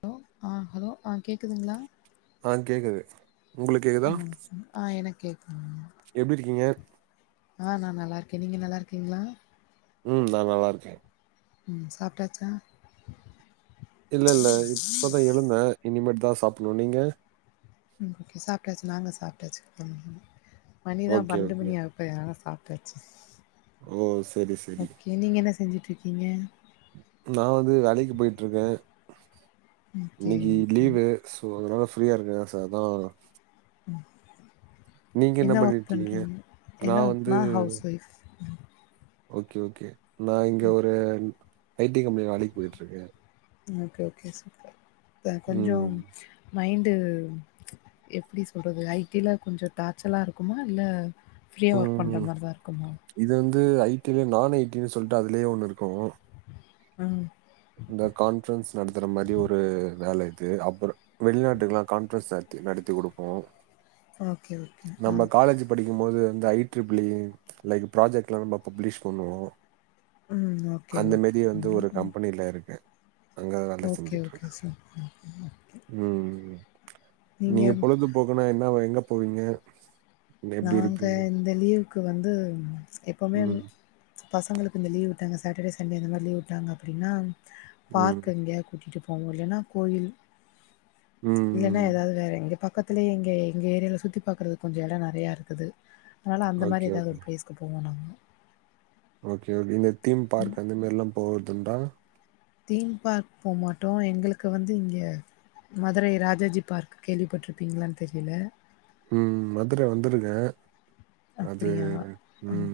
Hello ஆ hello ஆ கேக்குதுங்ளா அ கேக்குது உங்களுக்கு கேக்குதா ஆ ஆ என கேக்கு எப்டி இருக்கீங்க ஆ நா நல்லா இருக்கே நீங்க நல்லா இருக்கீங்ளா உம் நா நல்லா இருக்கே உம் சாப்ட்டாச்சா இனி மேட்டு தா சாப்டணு நீங்க ம் ஓகே சாப்டாச்சு நாங்க சாப்டாச்சு ம் மணிதா ஓகே பண்ணென்டு ஓகே மணியா ஆகப்போதே அதனால சாப்ட ஆச்சு ஓ செரி செரி ஓகே நீங்க என்ன செஞ்சு இருக்கீங்க நா வந்து வேலைக்கு போயிட்டு இருக்கே ஓகே இன்னிக்கு ஓகே. லீவு சோ அதனால ஃப்ரீயா இருக்கங்க சர் அதா ம் நீங்க என்ன ஒர்க் பண்ணிட்ருக்கீங்க பண்றிங்க என்ன ஒர்க் நா ஹவுஸ் ஒய்ஃப் ஓகே ஓகே நா இங்க ஒரே ஐ டி கம்பெனி வேலைக்கு போயிட்டு இருக்கே ஓகே ஓகே சார் இப்ப கொஞ்சோ ம் மைண்டு எப்டி சொல்றது ஐ டி லா கொஞ்சோ டார்ச்சலா இருக்குமா இல்ல ஃப்ரீயா ஒர்க் பண்ற ம் மாதிரிதா இருக்குமோ இது வந்து ஐ டி லயே நான் ஐ டி னு சொல்ட்டு அதுலயே ஒண்ணு இருக்கு உம் இந்த கான்ஃபரன்ஸ் நடத்ற மாரி ஒரு வேல இது அப்றோ வெளிநாட்டுக்கலா கான்ஃபரன்ஸ் நடத்தி நடத்தி குடுப்போ ஓகே ஓகே ஆ நம்ம காலேஜ் படிக்கு போது இந்த ஐ ட்ரிபிளி லைக் ப்ராஜெக்ட் எல்லா நம்ம பப்ளிஷ் பண்ணுவோ ம் ஓகே அந்த மாரி ஓகேங்க வந்து ஒரு கம்பெனில இருக்கே அங்க வேல ஓகே செஞ்சுட்டு ஓகே இருக்கே சூப்பர் உம் நீங்க பொழுது போக்குனா என்ன எங்கப் போவிங்க நாங்க இந்த லீவ் க்கு வந்து எப்போமே ம் பசங்களுக்கு இந்த லீவ் விட்டாங்க சாட்டடே சண்டே இந்த மாரி லீவ் விட்டாங்க அப்டின்னா பார்க் ம் எங்கேயாவது கூட்டிட்டு போ இப்போ அவங்க இல்லைனா கோயில் இல்லன்னா ம் ஏதாவது வேற இங்க பக்கத் துலயே எங்க எங்க ஏரியால சுத்தி பாக்குறதுக்கு கொஞ்சோ எடோ ந நெறையா இருக்குது அதனால அந்த மாரி ஓகே ஏதாவது ஓகே ஒரு பிளேஸ்க்கு போவோ நாங்க ஓகே ஓகே இங்க தீம் பார்க் அந்த மாரிலாம் போகறதுன்டா தீம் பார்க் போமாட்டோ எங்களுக்கு வந்து இங்க மதுரை ராஜாஜி பார்க் கேள்விப்பட்டிருப்பீங்களான் தெரியல ம் மதுர வந்துருக்க அப்டியா ம்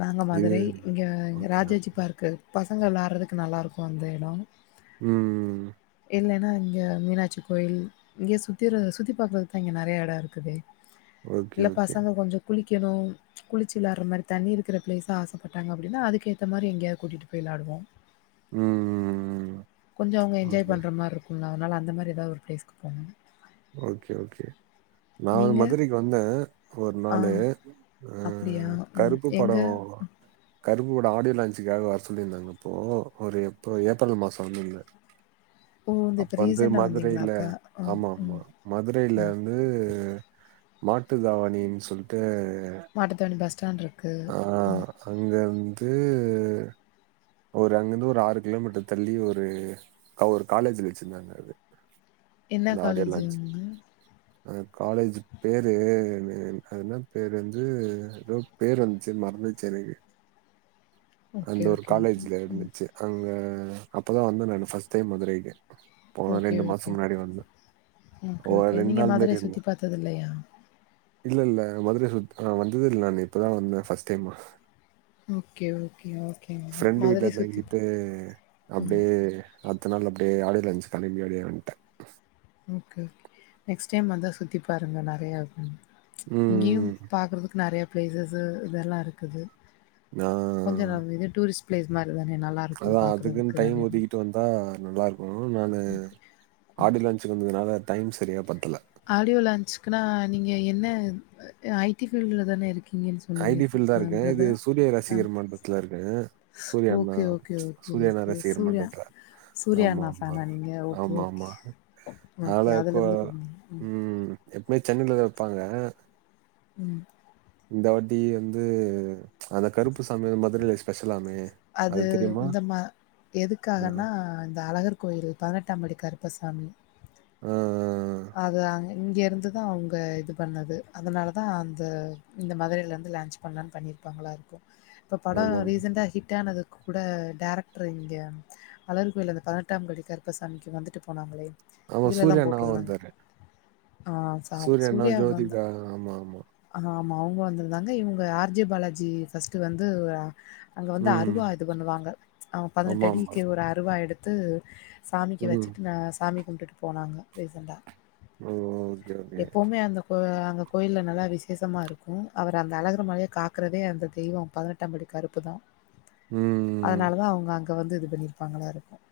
நாங்க இது மதுரை இங்க இங்க ஓகே ராஜாஜி பார்க்கு பசங்க வெளாடுறதுக்கு நல்லா இருக்கு அந்த எடோ ம் இல்லன்னா இங்க மீனாட்சி கோயில் இங்க சுத்தி சுத்தி பாக்குறதுக்கெல்லா இங்க நெறையா எடோ இருக்குதே ஓகே, இல்ல ஓகே. பசங்க கொஞ்சோ குளிக் க்கனு குளிச்சு விளாடுற மாரி தண்ணி இருக்குற பிளேஸ்ஸா ஆசப்பட்டாங்க அப்டின்னா அதுக்க ஏத்த மாரி எங்கேயாவது கூட்டிட்டு போய் விளயாடுவோ ம் ம் ம் கொஞ்சோ அவங்க என்ஜாய் பண்ற மாரி இருக்கும்லா அதனால அந்த மாரி ஏதாவது ஒரு பிளேஸ்க்கு போனு ஓகே ஓகே நா நீங்க? மதுரைக்கு வந்த ஒரு ஆ. நாளு அ அப்டியா? ம். கருப்பு எங்க? படோ கருப்பு படோ ஆடியோ லான்ச்சுக்காக வர சொல்லியிருந்தாங்க இப்போ ஒரு எப்போ ஏப்ரல் மாசோ வந்துருந்த ஓ இந்த இப்ப ரீசண்டா வந்தீங்களா அப்ப ம் ஆமா, ஆமா. ம் மதுரையில வந்து மாட்டு தாவணின் சொல்ட்டு மாட்டு தாவணி பஸ் ஸ்டேன்டுர் ஆ அங்க வந் து ஒரு அங்கிருந்து ஒரு ஆறு கிலோமீட்டர் தள்ளி ஒரு ஒரு காலேஜ்ல வெச்சுருந்தாங்க அது என்ன அந்த ஆடியோ காலேஜ் லான்ச். அங்க அ காலேஜ் பேரு ஆனா பேரு வந்து ரோ பேர் வந்துச்சு மறந்துச்சு எனக்கு அந்த ஓகே, ஒரு ஓகே, ஓகே. காலேஜ்ல இருந்துச்சு அங்க அப்பதா வந்த நானு ஃபஸ்ட் டைம் மதுரைக்கு போன ஓகே ரெண்டு மாசோ ஓகே முன்னாடி வந்தே ஓகே ஓகே ஒரு ஓகே ரெண்டு நீங்க நாள் மாரி மதுரை இருந்தே சுத்தி பாத்தது இல்லையா இல்ல இல்ல மதுரை சுத் ஆ வந்ததே இல்ல நானு இப்பதா வந்த ஃபஸ்ட் டைமா ஓகே ஓகே ஓகேங்க ஃப்ரெண்டு வீட்ல மதுரை சுத்தி ம் அதுனால அப்டியே ஆடியோ லான்சுக்கு கெழம்பி அப்டியே வன்ட்ட ஓகே ஓகே நெக்ஸ்ட் டைம் வந்தா சுத்தி பாருங்க நறையா ம் இங்கியும் ம் பாக்குறதுக்கு நறையப் பிளேஸஸ்ஸு இதெல்லா இருக்குது நா கொஞ்சோ ந இது டூரிஸ் பிளேஸ் மார் அதா அதுக்குன் டைம் ஒதுக்கிட்டு வந்தா நல்லாருக் கு நானு ஆடியோ லான்ச்சுக்கு வந்ததுனால டைம் செரியா பத் ஆடியோ லாஞ்சுக்குனா நீங்க என்ன ஐட்டி பீல்டுலதான இருக் ஐட்டி பீல்தா இருக்க இது சூரியா ஆ. ரசிகர் மன்றத்துல இருக்க ஓகே ஓகே ஓகே ஓகே ரசிகர் சூர்யா மன்றத்துல சூர்யா ஆமா அண்ணா ஆமா ஃபேனா நீங்க ஓகே ஆமா ஆமா ஓகே அதுல இருந்து ம் எப்பயு சென்னையிலதா வெப்பாங்க ம் இந்த வாட்டி வந்து அந்த கருப்பு சாமி மதுரைல வெச் அது இந்த மா ஆஹ், எதுக்காகன்னா இந்த அழகர் கோயில் பதினெட்டாம் படி கருப்பசாமி அ அ அதாங்க இங்கேருந்து தா அவங்க இது பண்ணது அதனால தா அந்த இந்த மதுரையிலேருந்து லான்ச் பண்ணலான்னு பண்ணியிருப்பாங்களா இருக்கு இந்த படம் ஆமா ரீசன்டா ஹிட் ஆனது கூட டேரக்டரு இங்கே அழகர் கோயில அந்த பதினெட்டாம் படி கருப்பசாமிக்கு வந்துட்டு போனாங்களே ஆமா சூரிய இதுலலாம் அண்ணாவ போட்டிருந்தாங்க. வந்தாரு ஆ சா சூர்யா அண்ணா ஜோதிகா ஆமா ஆமா ஆ அவங்க வந்திருந்தாங்க இவங்க ஆர் ஜே பாலாஜி ஃபர்ஸ்ட்ட் வந்து அ அங்க வந்து ம் அருவா இது பண்ணுவாங்க அவங்க ஆமா பதினெட்டு ஆமா அடிக்கு ஒரு அருவா எடுத் ம் சாமிக்கு ம் வச்சிட்டு ந சாமி வந்துட்டு போனாங்க ரீசண்டா ஓகே ஓகே எப்பவுமே அந்த அந்த கோயிலல நல்லா விசேஷமா இருக்கும் அவர் அந்த அழகுற மலையை காக்குறதே அந்த தெய்வம் பதினெட்டாம்படி கருப்பு தான் ம் அதனாலதான் அவங்க அங் இங்க வந்து இது பண்ணியிருக்காங்களா இருக்கும்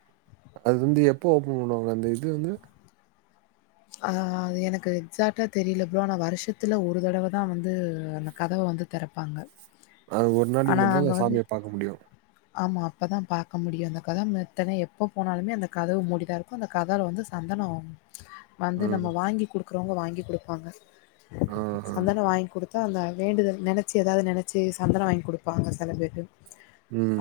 அது வந்து எப்ப ஓபன் பண்ணுவாங்க அந்த இது வந்து ஆஹ்து எனக்கு எக்சாடா தெரியல ப்ரோ ஆனா வருஷத்துல ஒரு தடவைதான் வந்து அந்த கதவ வந்து திறப்பாங்க அந்த ஒரு நாளைக்கு ஆனா மட்டும் தான் அங்க அந்த வந்து சாமியை பாக்க முடியும் ஆமா அப்பதா பாக்க முடியும் அந்த கதவு எப்ப போனாலுமே அந்த கதவு மூடிதா இருக்கும் அந்த கதவுல வந்து சந்தனம் வந்து ம். நம்ம வாங்கி குடு ருக்கறவங்க வாங்கி கொடுப்பாங்க ஆ. சந்தனம் வாங்கி் கொடுத்து அந்த வேண்டுதல நெனச்சி ஏதாவது நெனச்சி சந்தன வாங்கி கொடுப்பாங்க செலப்பேரு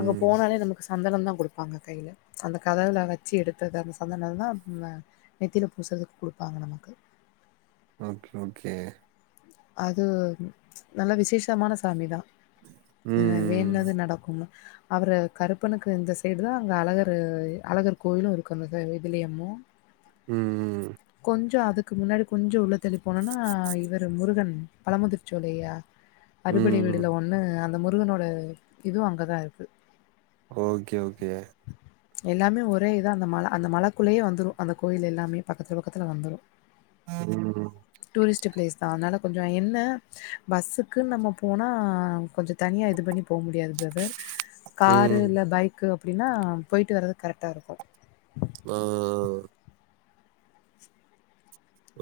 அங்க போனாலே நமக்கு சந்தனம் தான் கொடுப்பாங்க கையில அந்த கதவுல வச்சு எடுத்தது அந்த சந்தனம் தான் நெத்தியில பூசுறதுக்கு கொடுப்பாங்க நமக்கு ஓகே ஓகே அது நல்ல விசேஷமான சாமி தான் ம். வேண்டுதனே நடக்கணும் அவற கருப்பனுக்கு இந்த செய்யணும் தான் அங்க அழகர் அழகர் கோயிலும் இருக்கும் அந்த இதுலயம்ம உம் கொஞ்சம் அதுக்கு முன்னாடி கொஞ்சம் உள்ள தள்ளி போனோம்னா இவர் முருகன் பழமுதிர்ச்சோலையா அறுபடை வீடூல ம். ஒண்ணு அந் முருகனோட இதுவு அங்கதா இருக்கு ஓகே ஓகே எல்லாமே ஒரே அந்த மல அந்த மலக்குள்ளயே வந்துரு அந்த கோயில் எல்லாமே பக்கத்து பக்கத்துல வந்துரு ம் பிளேஸ் அதனால கொஞ்ச என்ன பஸ்ஸுக்கு நம்ம போனா கொஞ்ச தனியா இது பண்ணி போ முடியாது ப்ரதர் காரு ம். இல்ல பைக்கு அப்டினா போய்ட்டு வர்றதுக்கு கரெக்டா இருக்கு ஆஆ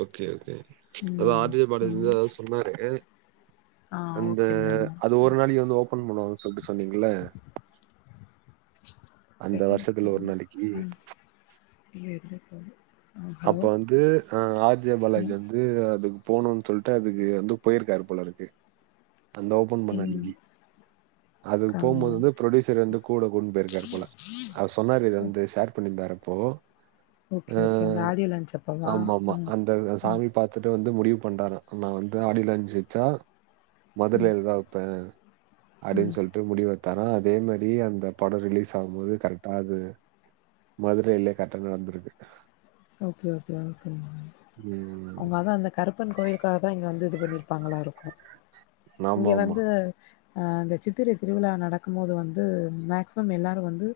ஓகே ஓகே அத ம். ஆர் ஜே பாலாஜி வந்து ம். அத சொன்னாரு ஆ அந்த ஓகே பிரதர். அது ஒரு நாளைக்கு வந்து ஒ போன் பண்ணுவாங்கன் சொல்லிட்டு சொன்னிங்களே அந்த செகண்ட்ஸ் வர்ஷத்துல ஒரு தரணும். நாளைக்கி ம். [unintelligible] அப்ப ஹலோ? வந்து அ ஆர் ஜே ஹலோ? பாலாஜி வந்து அது போணுன் சொல்ட்டு அதுக்கு வந்து போயிருக்காரு போலருக்கு ந்த ஓபன் பண்ண ம். அதுக் கா போம்போது வந்து ப்ரொடியூசர் வந்து கூட கூட்னு போயிருக்கார் போல அவரு சொன்னாரு இத வந்து ஷேர் பண்ணியிருங்க ப்போ ஓகே ஓகே நா ஆமா ஆமா அந்த அ சாமி பாத்துட்டு வந்து இந்து முடிவு பண்ற நா வந்து ஆடியில அஞ்சுச்சா மதுரேல தா வெப்பே அப்டின்னு ம். சொல்ட்டு முடி வச் தரா அதே மாரி அந்த பட ரிலீஸ் ஆவும் போது கரெக்டாது மதுரயிலே கரெக்டா நடந்திருக்கு ஓகே ஓகே ஓகே ம். உங்க தா அந்த கருப்பன் கோயிலுக்காக தா இங்க வந்துது பண்ணிருப்பாங்களா இருக்கு இங்க ஆமாமா. வந்து அ இந்த சித்திரை திருவிழா நடக்கும் போது வந்து மேக்சிமம் எல்லாரு வந்து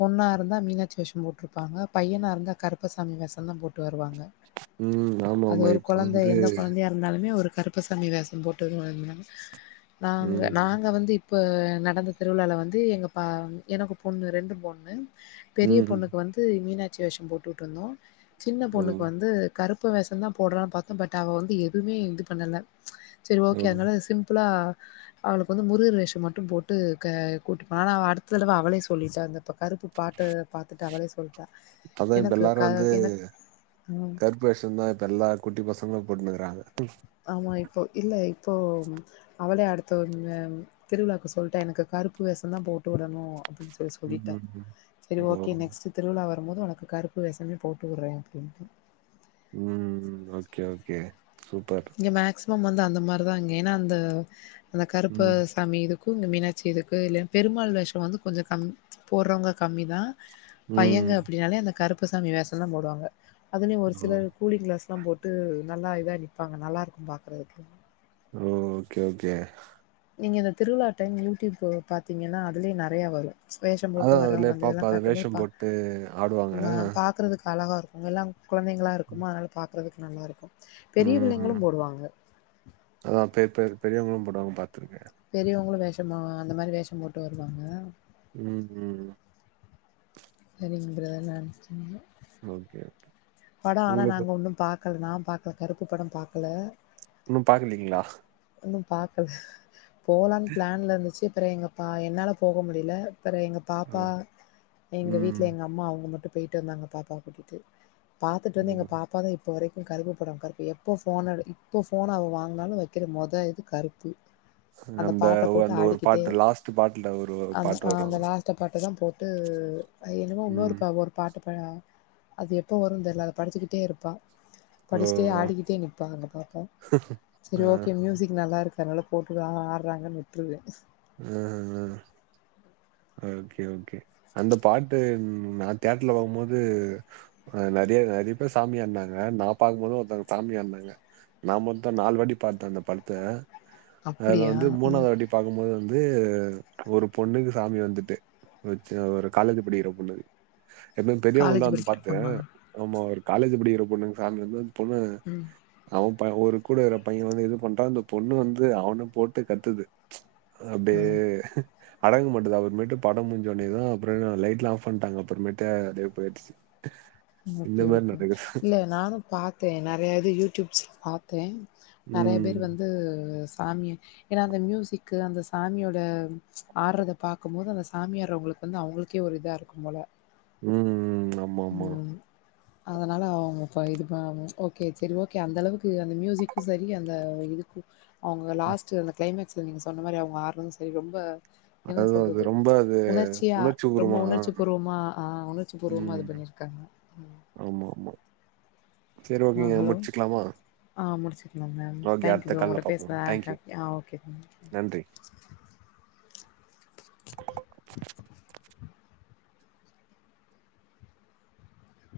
பொண்ணா இருந்தா மீனாட்சி வேஷம் போட்டிருப்பாங்க பையனா இருந்தா கருப் ப்பு சாமி வேசம் தா போட்டுவர ருவாங்க ம். அது ஆமாமா. ஒரு இப்போ கொழந்த வந்து எந்த கொழந்தையா இருந்தாலுமே ஒரு கருப்புசாமி வேசம் போட்டது வந்தாங்க நாங்க ம். நாங்க வந்து இப் இப்போ நடந்த திருவிழால வந்து எங்க பா எனக்கு பொண்ணு ரெண்டு பொண்ணு பெரிய ம். பொண்ணுக்கு வந்து மீனாச் சி வேஷம் போட்டுட் உட்ருந்தோ சின்ன பொண்ணுக்கு ம். வந்து கருப் பு வேஷந்தா போடுலான்னு பாத்தோ பட் அவ வந்து எதுமே இது பண்ணல சேர் ஓகே ம். அதனால இத சிம்புளா அவளுக்கு வந்து முருகர் வேஷோ மட்டு போட்டு க கூட்டுபா ஆனா அவ அடுத்த தடவ அவளே சொல்லிட்டா அந்த இப்போ கருப்பு பாட்டு பாத்துட்டு அவளேஸ் அதா இப்ப எல்லாரு அந் து ம் கருப்பு வேஷோந்தா இப்ப எல்லா குட்டி பசங்களு ளு போட்னு இருக்குறாங்க ஆமா இப்போ இல்ல இப்போ அவளே அடுத்த திருவிழாவுக்கு சொல்லிட்டா எனக்கு கருப்பு வேஷந்தா போட்டு விடணு அப்டின் சொல்லி சொல்லிட்டா ம். சேரி ஓ. ஓகே நெக்ஸ்ட் திருவிழா வர் போது உனக்கு கருப்பு வேஷமே போட்டு உறே அப்டின்ட்டு ம் ஓகே ஓகே சூப்பர் ஆமா வந்து அந்த மாரிதா அங்க ஏன்னா அந்த அந்த கருப்பு ம். சாமி இது கூங்கு மீனாச்சி இதுக்கு இல்ல பெருமாள் வேஷோ வந்து கொஞ்சோ கம் போடுறவங்க கம்மிதா ம். பையங்க அப்டின்னாலே அந்த கருப் கருப்புசாமி வேஷந்தா போடுவாங்க அதனே ஒரு ஓ. சிலர் கூலிங் கிளாஸ் எல்லா போட்டு நல்லா இதா இல்லி இப்பாங்க நல்லா இருக்கும் பாக்குறதுக்கு ஓ ஓகே ஓகே நீங்க இந்த திருவிழா டைம் யூடியூப்பு பாத்தீங்கன்னா அதுலயே நறையா வரு வேஷம் போட்டு அதா வர்றவங்க அதுலயே அந்த பாப்ப இதெல்லா அது காட்டும்போது வேஷம் பா போட்டு ஆடுவாங்க அழகாக இருக்குங் எல்லா கொழந்தைங்களாக இருக்குமா அதனால பாக்குறதுக்கு நல்லாருக்கு உஹம் அதான் பெ பெ பெரியவங்களும் போடுவாங்க பாத்துருக்கேன் பெரியவங்களும் வேஷமா அந்த மாதிரி வேஷம் போட்டு வருவாங்க உம் உம் அப்படின்றத நினைச்சேன் ஓகே ஓகே படம் ஆனா நாங்க ஒன்னும் பாக் கள அது நான் பார்க்கல கருப்பு படம் பார்க்கல இன்னும் பாக்கலீங்களா இன்னும் பாக்கல போலான்னு பிளான்ல இருந்துச்சு செரிங்கப்பா என்னால் போக முடியல அப்புறம் எங்கள் அ. பாப்பா எங்கள் ம். வீட்டில் எங்கள் அம்மா அவுங்க மட்டும் போயிட்டு வந்தாங்க பாப்பாவ கூட்டிட்டு பாத்துட்டு வந்து எங்க பாப்ப தான் இப்போ வரைக்கும் கருப்புப்படம் கருப்பு எப்போ போ இப்போ போன் அவ வாங்கினாலும் வக் மொதா இது கருப்பு அந்த பாட்ட போட்டு அந்த ஒரு ஆடிக்கிட்டே பாட்டு லாஸ்ட் பாட்டுல ஒரு பாட்டு வரும் அப்போ தான் போட்டு என்னமோ இன்னொரு ம். பா ஒரு பாட்டு இப்ப அது எப்போ வரும் தெரியில அதை படிச்சிக்கிட்டே இருப்பான் ஓ! படிச்சிட்டே ஆடிக்கிட்டே நிற்பா அங்க பாப்பா அ, அ, செரிஓகே மியூசிக் நல்லா அதனால போட்டு ஆடுறாங்கனு விட்டுருவேன் உம் உம் உம் ஓகே ஓகே அந்த பாட்டு நான் தியேட்டர்ல பார்க்கும் போது நிறைய நிறைய பேர் சாமி ஆடுனாங்க இருந்தாங்க நான் பார்க்கும்போது ஒருத்தவங்க சாமி ஆடுநாங்க நான் மொத்தம் நாலு வாட்டி பார்த்தேன் அந்த படத்தை அதுல அப்டியா வந்து ஆ மூணாவது வாட்டி பாார்கும்போது வ வந்து ஒரு பொண்ணுக்கு சாமி வந்துட்டு வச்சு ஒரு காலேஜ் படிக்கிற பொண்ணுக்கு எப்பவு பெரியவங்ள காலேஜ் தா வந்து படிக்கிற பாத்தே பொண்ணா அம்மா மாரி காலேஜ் படிக்கிற பொண்ணுக்கு சாமி வந்து அப்பண்ணு ம் அவ ஒரு கூட வர பையன் வந்து இது பண்ணிட்டான் அந்த பொண்ணு வந்து அவன போட்டு கத்துது அப்டியே ம் அடங்க மட்ட அப்றமேட்டு பட முஞ்ச ஒனேவு அப்றோ லைட்ல ஆஃப் பண்டாங்க அப்றோமேத போயிடுச்சு இந்த ஓகே மாதிரி ஓகே நடக்குது இல்ல நானு பாத்தே நெறய இது யூடியூப்ஸ் பாத்தே நெறய பேர் ம் வந்து சாமிய ஏனா அந்த மியூசிக்கு அந்த சாமியோட ஆடுறத பாக்கு போது அந்த சாமி ஆடுறவங்களுக்கு வந்து அவுங்களுக்கே ஒரு இதா இருக்கும் போல உம் ம் ம் ஆமா ஆமா ம். அதனால அவுங்க இப்ப இது பும் ஓகே சரி ஓகே அந்த அளவுக்கு அந்த மியூசிக்கும் சரி அந்த இதுக்கு அவுங்க லாஸ்ட்டு அந்த கிளைமாக்ஸில் நீங்க சொன்ன மாரி அவுங்க ஆட்றது சரி ரொம்ப என்ன அதுதான் அது சொல்றது ரொம்ப அது உணர்ச்சியா உணர்ச்சி ரொம்ப பூர்வமா உணர்ச்சி பூர்வமா ஆ உணர்ச்சி பூர்வமா ம் க்க [inaudible] ஆமா ஆமா சரி ஓகேங்க முடிச்சுக்கலாமா மேம் ஓகே தேங்க் அடுத்த யூ கால்ல உங்ககிட்ட பார்ப்போம் பேசுன ஹி தேங்க்யூ ஆ ஹேப்பி ஓகே நன்றி [inaudible]